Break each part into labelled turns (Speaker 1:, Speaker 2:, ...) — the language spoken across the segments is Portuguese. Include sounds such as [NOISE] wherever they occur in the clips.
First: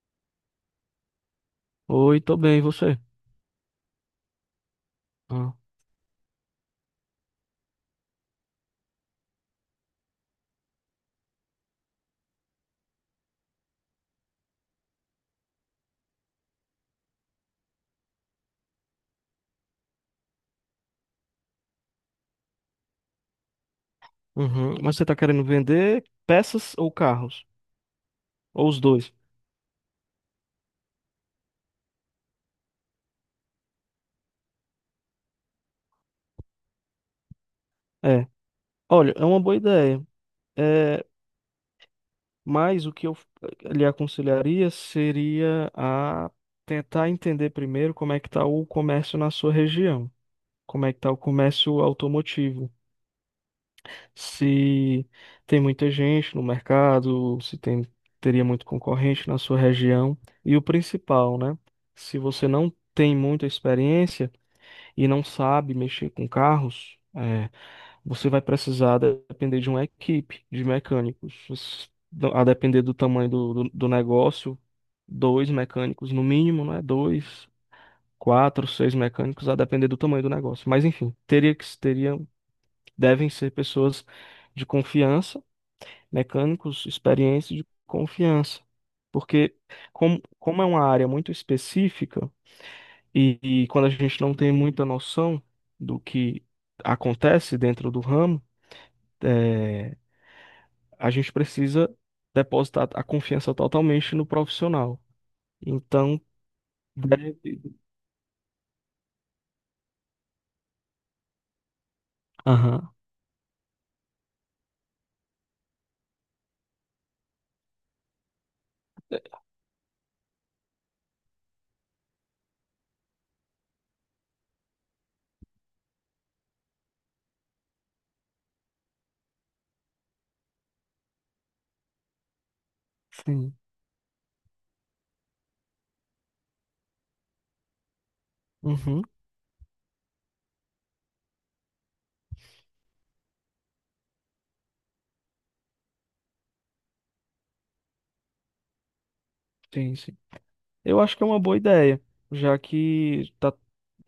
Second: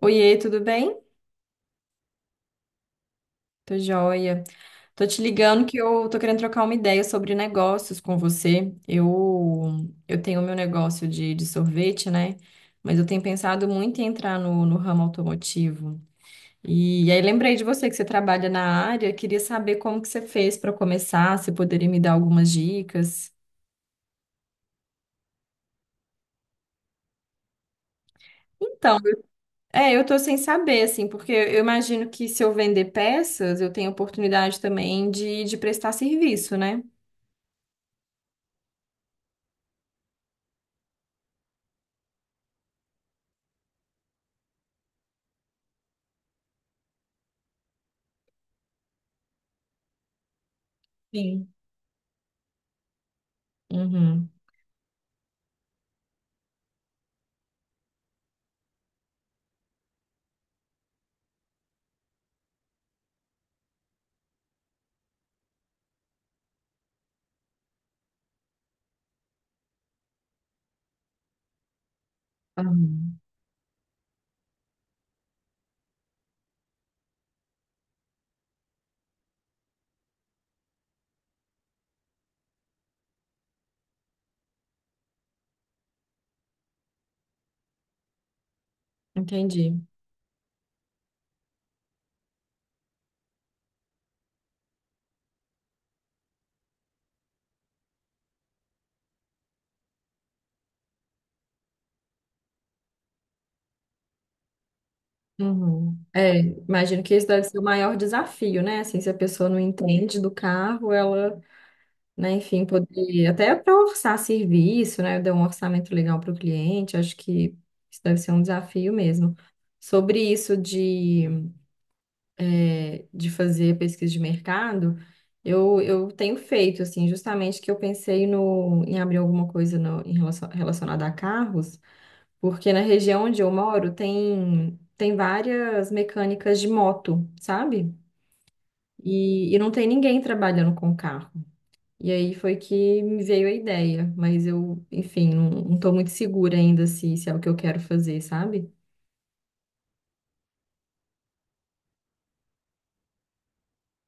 Speaker 1: Oiê, tudo bem?
Speaker 2: Oi, tô bem, e você?
Speaker 1: Tô joia. Tô te
Speaker 2: Ah,
Speaker 1: ligando que eu tô querendo trocar uma ideia sobre negócios com você. Eu tenho meu negócio de sorvete, né? Mas eu tenho pensado muito em entrar no ramo automotivo. E, aí lembrei de você que você trabalha na área, queria saber como que você fez para começar, se poderia me dar algumas dicas.
Speaker 2: uhum. Mas você tá querendo vender peças ou carros? Ou os
Speaker 1: Então,
Speaker 2: dois?
Speaker 1: é, eu tô sem saber, assim, porque eu imagino que se eu vender peças, eu tenho oportunidade também de prestar serviço, né?
Speaker 2: É. Olha, é uma boa ideia. É, mas o que eu lhe aconselharia seria a tentar entender primeiro como é que tá o comércio na sua região. Como é que tá o
Speaker 1: Sim.
Speaker 2: comércio automotivo?
Speaker 1: Uhum.
Speaker 2: Se tem muita gente no mercado, se tem, teria muito concorrente na sua região. E o principal, né? Se você não tem muita experiência, e não sabe mexer com carros, é, você vai precisar depender de uma equipe de mecânicos. A depender do
Speaker 1: Uhum,
Speaker 2: tamanho do negócio, dois mecânicos no mínimo, né? Dois, quatro, seis mecânicos, a depender do tamanho do negócio. Mas enfim, devem ser pessoas de confiança, mecânicos experientes de confiança. Porque
Speaker 1: entendi.
Speaker 2: como é uma área muito específica, e quando a gente não tem muita noção do que acontece dentro do ramo, é, a gente precisa depositar a confiança totalmente no profissional.
Speaker 1: Uhum.
Speaker 2: Então,
Speaker 1: É, imagino que esse
Speaker 2: deve...
Speaker 1: deve ser o maior desafio, né? Assim, se a pessoa não entende do carro, ela, né, enfim,
Speaker 2: Aham.
Speaker 1: poder até para orçar serviço, né? Dar um orçamento legal para o cliente, acho que isso deve ser um desafio mesmo. Sobre isso de, é, de fazer pesquisa de mercado, eu tenho feito, assim, justamente que eu pensei no, em abrir alguma coisa no, em relação, relacionada a carros. Porque na região onde eu
Speaker 2: Sim.
Speaker 1: moro tem, tem várias mecânicas de moto, sabe?
Speaker 2: Uhum.
Speaker 1: E não tem ninguém trabalhando com carro. E aí foi que me veio a ideia, mas eu, enfim, não, não tô muito segura ainda se, se é o que eu quero fazer, sabe?
Speaker 2: Sim, sim. Eu acho que é uma boa ideia, já que tá,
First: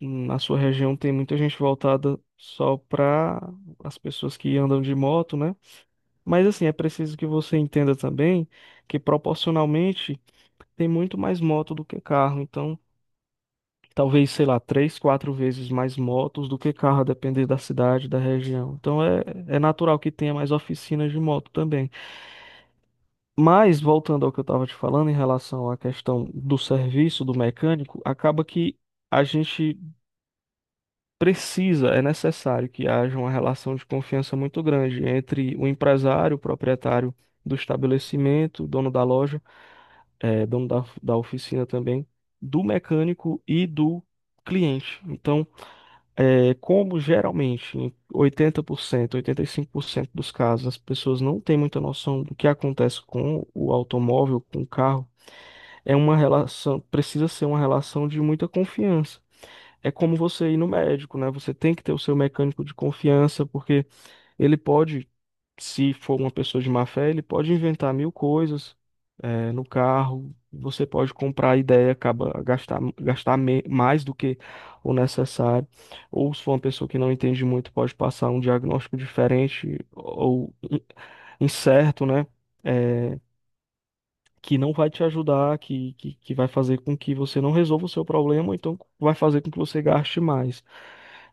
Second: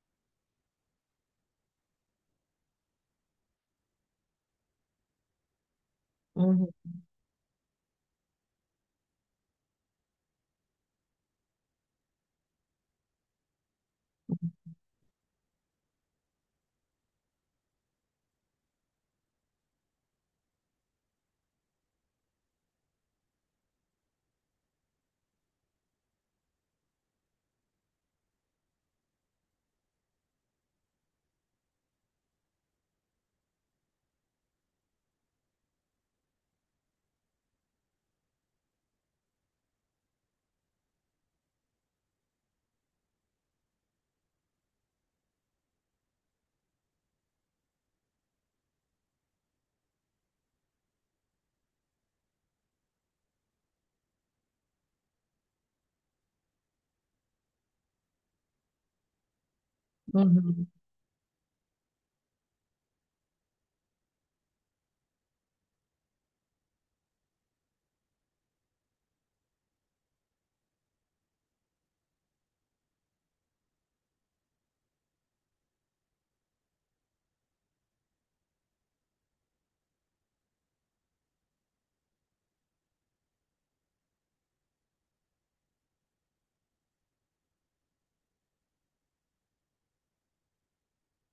Speaker 2: na sua região tem muita gente voltada só para as pessoas que andam de moto, né? Mas assim,
Speaker 1: Uhum,
Speaker 2: é preciso que você entenda também que proporcionalmente tem muito mais moto do que carro. Então, talvez, sei lá, três, quatro vezes mais motos do que carro, a depender da cidade, da região. Então, é natural que tenha mais oficinas de moto também. Mas, voltando ao que eu estava te falando em relação à questão do serviço do mecânico, acaba que a gente precisa, é necessário que haja uma relação de confiança muito grande entre o empresário, o proprietário do estabelecimento, dono da loja, dono da oficina também, do mecânico e do cliente. Então, como geralmente em 80%, 85% dos casos as pessoas não têm muita noção do que acontece com o automóvel, com o carro, precisa ser uma relação de muita confiança é como você ir
Speaker 1: uhum.
Speaker 2: no médico, né? Você tem que ter o seu mecânico de confiança, porque ele pode, se for uma pessoa de má fé, ele pode inventar mil coisas, no carro. Você pode comprar a ideia, acaba gastar mais do que o necessário. Ou se for uma pessoa que não entende muito, pode passar um diagnóstico diferente ou incerto, né? Eh, que não vai te ajudar, que vai fazer com que você não resolva o seu problema, ou então vai fazer com que você gaste mais.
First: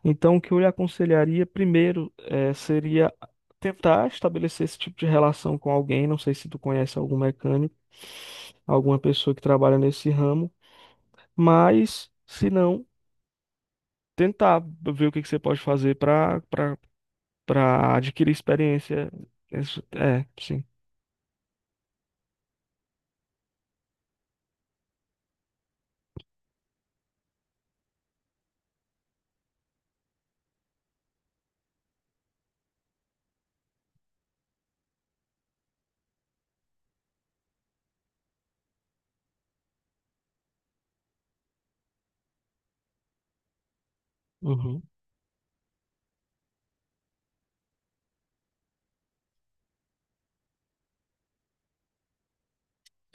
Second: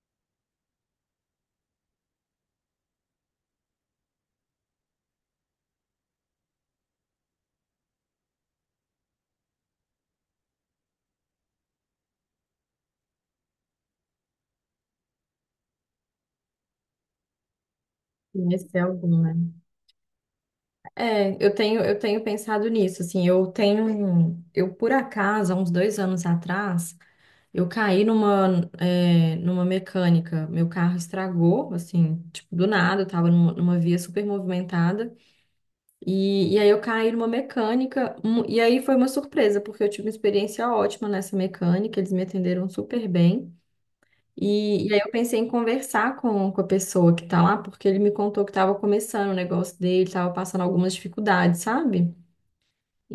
Speaker 2: Então, o que eu lhe aconselharia primeiro seria tentar estabelecer esse tipo de relação com alguém. Não sei se tu conhece algum mecânico, alguma pessoa que trabalha nesse ramo, mas se não, tentar ver o que que você pode fazer para adquirir
Speaker 1: Conhecer
Speaker 2: experiência.
Speaker 1: algum, né?
Speaker 2: Isso- É, sim.
Speaker 1: É, eu tenho pensado nisso, assim, eu tenho, eu por acaso, há uns 2 anos atrás, eu caí numa, é, numa mecânica, meu carro estragou, assim, tipo, do nada, eu tava numa, numa via super movimentada, e aí eu caí numa mecânica, e aí foi uma surpresa, porque eu tive uma experiência ótima nessa mecânica, eles me atenderam super bem,
Speaker 2: Uhum,
Speaker 1: e aí eu pensei em conversar com a pessoa que tá lá, porque ele me contou que tava começando o negócio dele, tava passando algumas dificuldades, sabe?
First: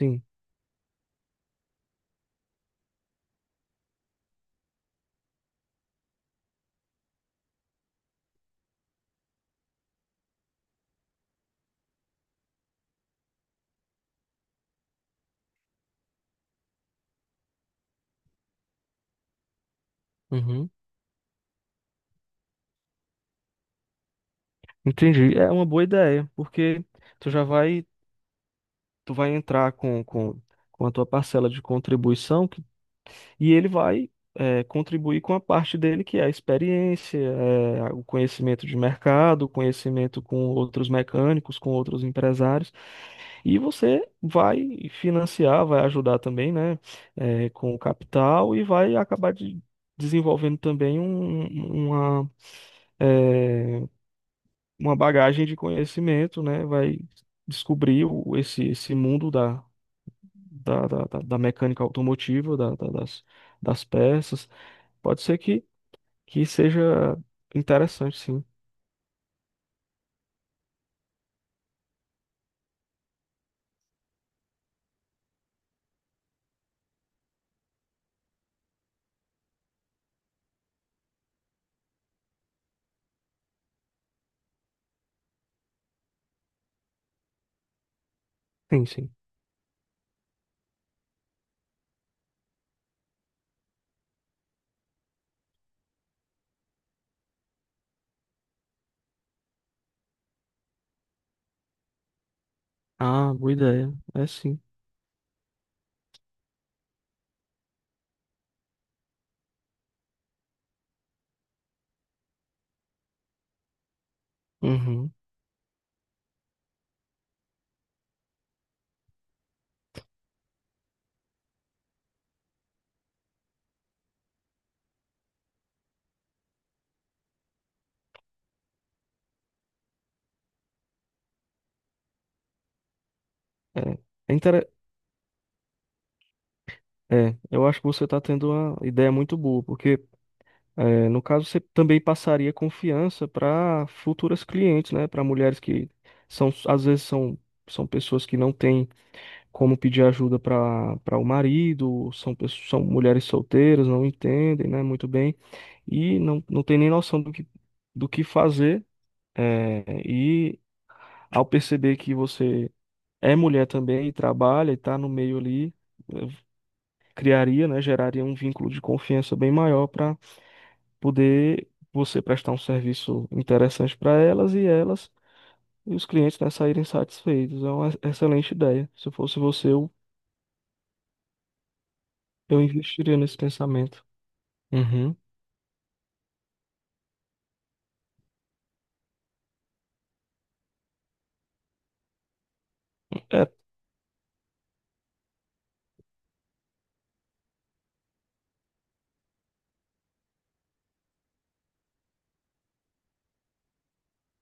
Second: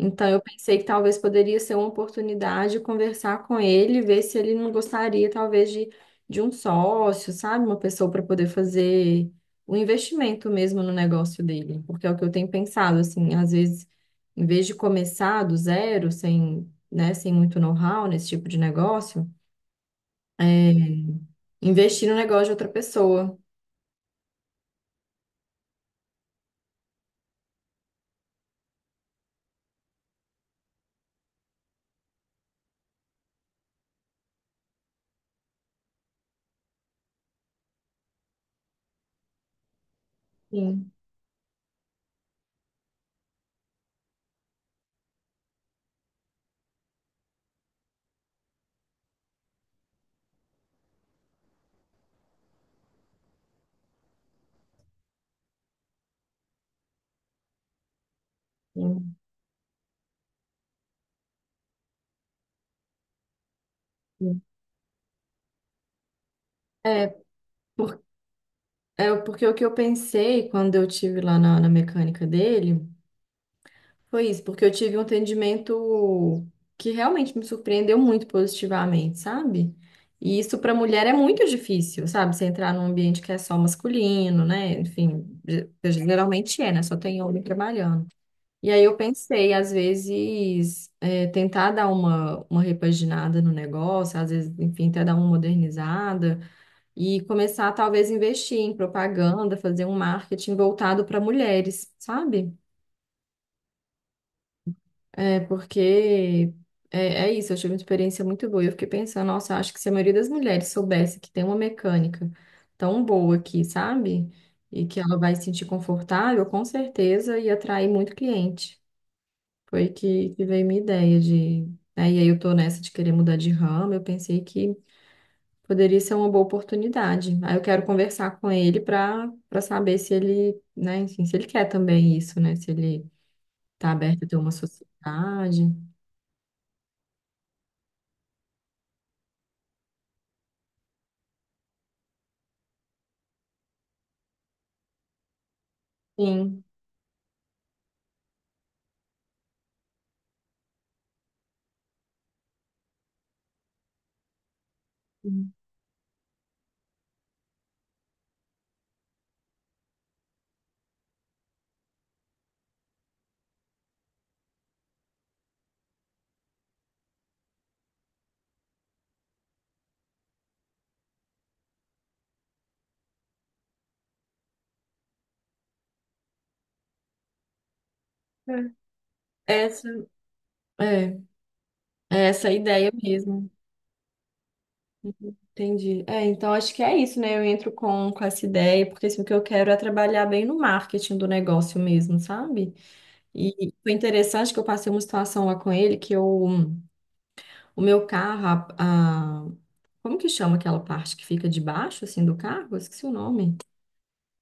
Speaker 2: sim.
Speaker 1: eu pensei que talvez poderia ser uma oportunidade conversar com ele, ver se ele não gostaria, talvez, de um sócio, sabe? Uma pessoa para poder fazer o investimento mesmo no negócio dele. Porque é o que eu tenho pensado, assim, às vezes, em vez de começar do zero, sem, né, sem muito know-how nesse tipo de negócio,
Speaker 2: Uhum.
Speaker 1: é, investir no negócio de outra pessoa.
Speaker 2: Entendi. É uma boa ideia, porque tu já vai, tu vai entrar com a tua parcela de contribuição e ele vai contribuir com a parte dele, que é a experiência, é, o conhecimento de mercado, o conhecimento com outros
Speaker 1: Sim,
Speaker 2: mecânicos, com outros empresários, e você vai financiar, vai ajudar também, né, é, com o capital e vai desenvolvendo também uma, é, uma bagagem de conhecimento, né? Vai descobrir esse
Speaker 1: sim,
Speaker 2: mundo da mecânica automotiva, das, das
Speaker 1: sim.
Speaker 2: peças. Pode ser que
Speaker 1: É,
Speaker 2: seja
Speaker 1: por,
Speaker 2: interessante, sim.
Speaker 1: é porque o que eu pensei quando eu tive lá na mecânica dele. Foi isso, porque eu tive um atendimento que realmente me surpreendeu muito positivamente, sabe? E isso para mulher é muito difícil, sabe? Você entrar num ambiente que é só masculino, né? Enfim, geralmente é, né? Só tem homem trabalhando. E aí
Speaker 2: Sim,
Speaker 1: eu
Speaker 2: sim.
Speaker 1: pensei, às vezes, é, tentar dar uma repaginada no negócio, às vezes, enfim, até dar uma modernizada e começar, talvez, a investir em propaganda, fazer um marketing voltado para mulheres, sabe?
Speaker 2: Ah, boa ideia. É sim.
Speaker 1: É, porque é, é isso, eu tive uma experiência muito boa. E eu fiquei pensando, nossa, acho que se a maioria das mulheres soubesse que tem uma mecânica tão boa aqui, sabe? E que
Speaker 2: Uhum.
Speaker 1: ela vai se sentir confortável, com certeza ia atrair muito cliente. Foi que veio minha ideia de. Né, e aí eu tô nessa de querer mudar de ramo, eu pensei que poderia ser uma boa oportunidade. Aí eu quero conversar com ele para saber se ele, né, enfim, se ele quer também isso, né? Se ele
Speaker 2: É.
Speaker 1: tá aberto a
Speaker 2: É,
Speaker 1: ter uma
Speaker 2: intere-
Speaker 1: sociedade.
Speaker 2: é, eu acho que você está tendo uma ideia muito boa, porque é, no caso você também passaria confiança para futuras clientes, né? Para mulheres que são,
Speaker 1: Sim.
Speaker 2: às vezes são, são pessoas que não têm como pedir ajuda para para o marido, são mulheres solteiras, não entendem, né, muito bem, não tem nem noção do que fazer. É, e ao perceber que você é mulher também e trabalha e está no meio ali, eh, criaria, né, geraria um vínculo de confiança bem maior para poder você prestar um serviço interessante para elas e os clientes, né, saírem satisfeitos. É uma excelente
Speaker 1: É,
Speaker 2: ideia. Se eu fosse você,
Speaker 1: essa é, é essa a
Speaker 2: eu
Speaker 1: ideia
Speaker 2: investiria nesse
Speaker 1: mesmo.
Speaker 2: pensamento. Uhum.
Speaker 1: Entendi. É, então acho que é isso, né? Eu entro com essa ideia, porque assim, o que eu quero é trabalhar bem no marketing do negócio mesmo, sabe?
Speaker 2: É,
Speaker 1: E foi interessante que eu passei uma situação lá com ele, que eu, o meu carro, a, a- como que chama aquela parte que fica debaixo, assim, do carro? Eu esqueci o nome.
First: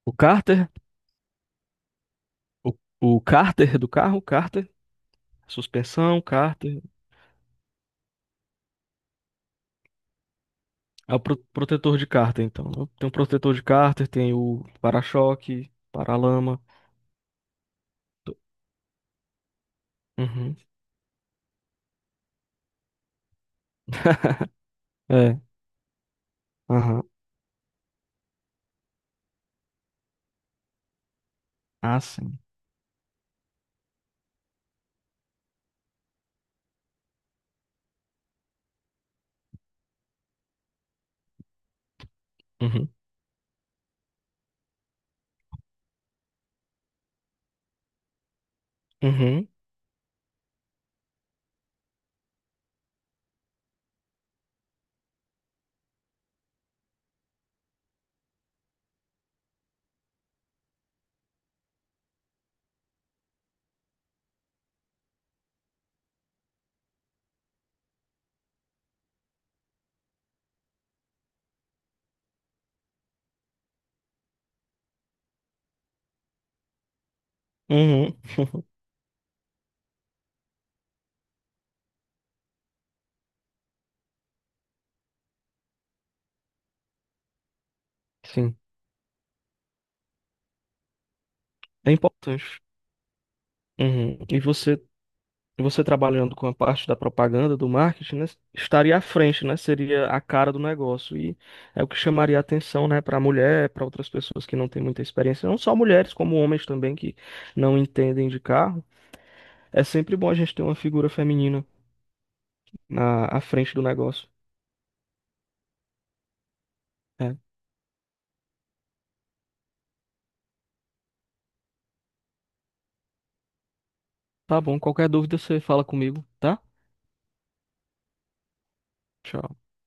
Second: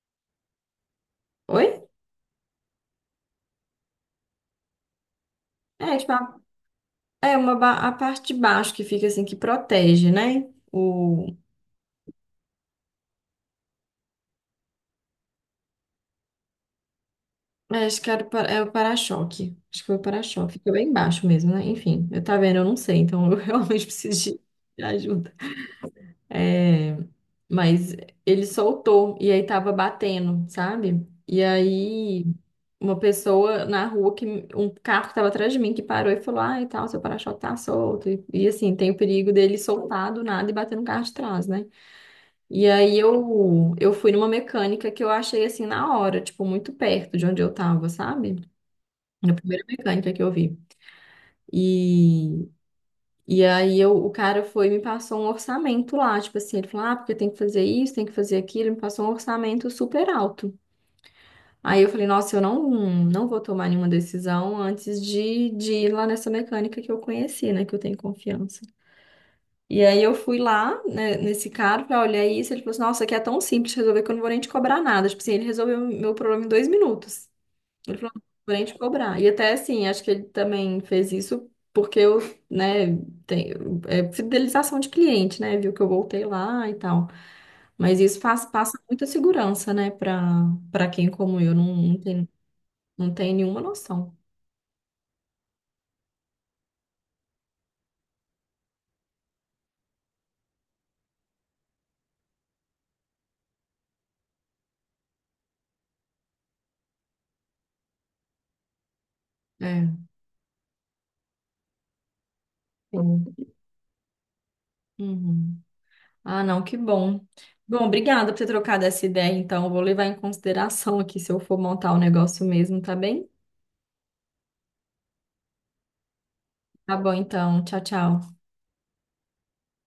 Speaker 2: o cárter,
Speaker 1: Oi?
Speaker 2: o, o cárter do carro, cárter,
Speaker 1: É, tipo,
Speaker 2: suspensão,
Speaker 1: a,
Speaker 2: cárter,
Speaker 1: é uma, a parte de baixo que fica assim, que protege, né?
Speaker 2: é o protetor de cárter, então. Né? Tem o protetor de cárter, tem o para-choque, para-lama.
Speaker 1: É, acho que era o
Speaker 2: Do-
Speaker 1: é o para-choque. Acho que foi o para-choque.
Speaker 2: Uhum.
Speaker 1: Ficou bem baixo mesmo, né? Enfim, eu tá vendo, eu não sei, então eu [LAUGHS] realmente preciso de ajuda.
Speaker 2: É,
Speaker 1: É,
Speaker 2: aham.
Speaker 1: mas ele soltou e aí tava batendo, sabe? E
Speaker 2: Ah,
Speaker 1: aí
Speaker 2: sim.
Speaker 1: uma pessoa na rua que um carro que tava atrás de mim que parou e falou: "Ah, e tal, seu para-choque tá solto". E, assim, tem o perigo dele soltar do nada e bater no carro de trás, né? E
Speaker 2: Uhum.
Speaker 1: aí eu fui numa mecânica que eu achei assim na hora, tipo muito perto de onde eu tava, sabe? A
Speaker 2: Uhum.
Speaker 1: primeira mecânica que eu vi. E, e aí eu, o cara foi e me passou um orçamento lá, tipo assim, ele falou, ah, porque tem que fazer isso, tem que fazer aquilo, ele me passou um orçamento super alto. Aí eu falei, nossa, eu não, não vou tomar nenhuma decisão antes de ir lá nessa mecânica que eu conheci, né, que eu tenho confiança. E aí eu fui lá, né, nesse cara, falei, olhar isso, ele falou assim, nossa, aqui é tão simples de resolver que eu não vou nem te cobrar nada. Tipo assim, ele resolveu meu problema em 2 minutos. Ele falou,
Speaker 2: Uhum.
Speaker 1: vou nem te cobrar. E até assim, acho que ele também fez isso porque eu, né, tenho, é fidelização de cliente, né? Viu que eu voltei lá e tal. Mas isso faz,
Speaker 2: Sim.
Speaker 1: passa muita segurança, né, para quem como eu não,
Speaker 2: É
Speaker 1: não tem,
Speaker 2: importante.
Speaker 1: não tem nenhuma noção.
Speaker 2: Uhum. E você trabalhando com a parte da propaganda, do marketing, né, estaria à frente, né? Seria a cara do negócio. E é o que chamaria a atenção, né, para a mulher, para outras pessoas que não têm muita experiência, não só mulheres, como homens também que não entendem de carro. É
Speaker 1: É.
Speaker 2: sempre bom a gente ter uma figura feminina
Speaker 1: Sim.
Speaker 2: na à frente do negócio.
Speaker 1: Uhum. Ah, não, que bom.
Speaker 2: É.
Speaker 1: Bom, obrigada por ter trocado essa ideia, então. Eu vou levar em consideração aqui se eu for montar o negócio mesmo, tá bem?
Speaker 2: Tá bom, qualquer dúvida você fala comigo, tá?
Speaker 1: Tá bom, então. Tchau, tchau.
Speaker 2: Tchau.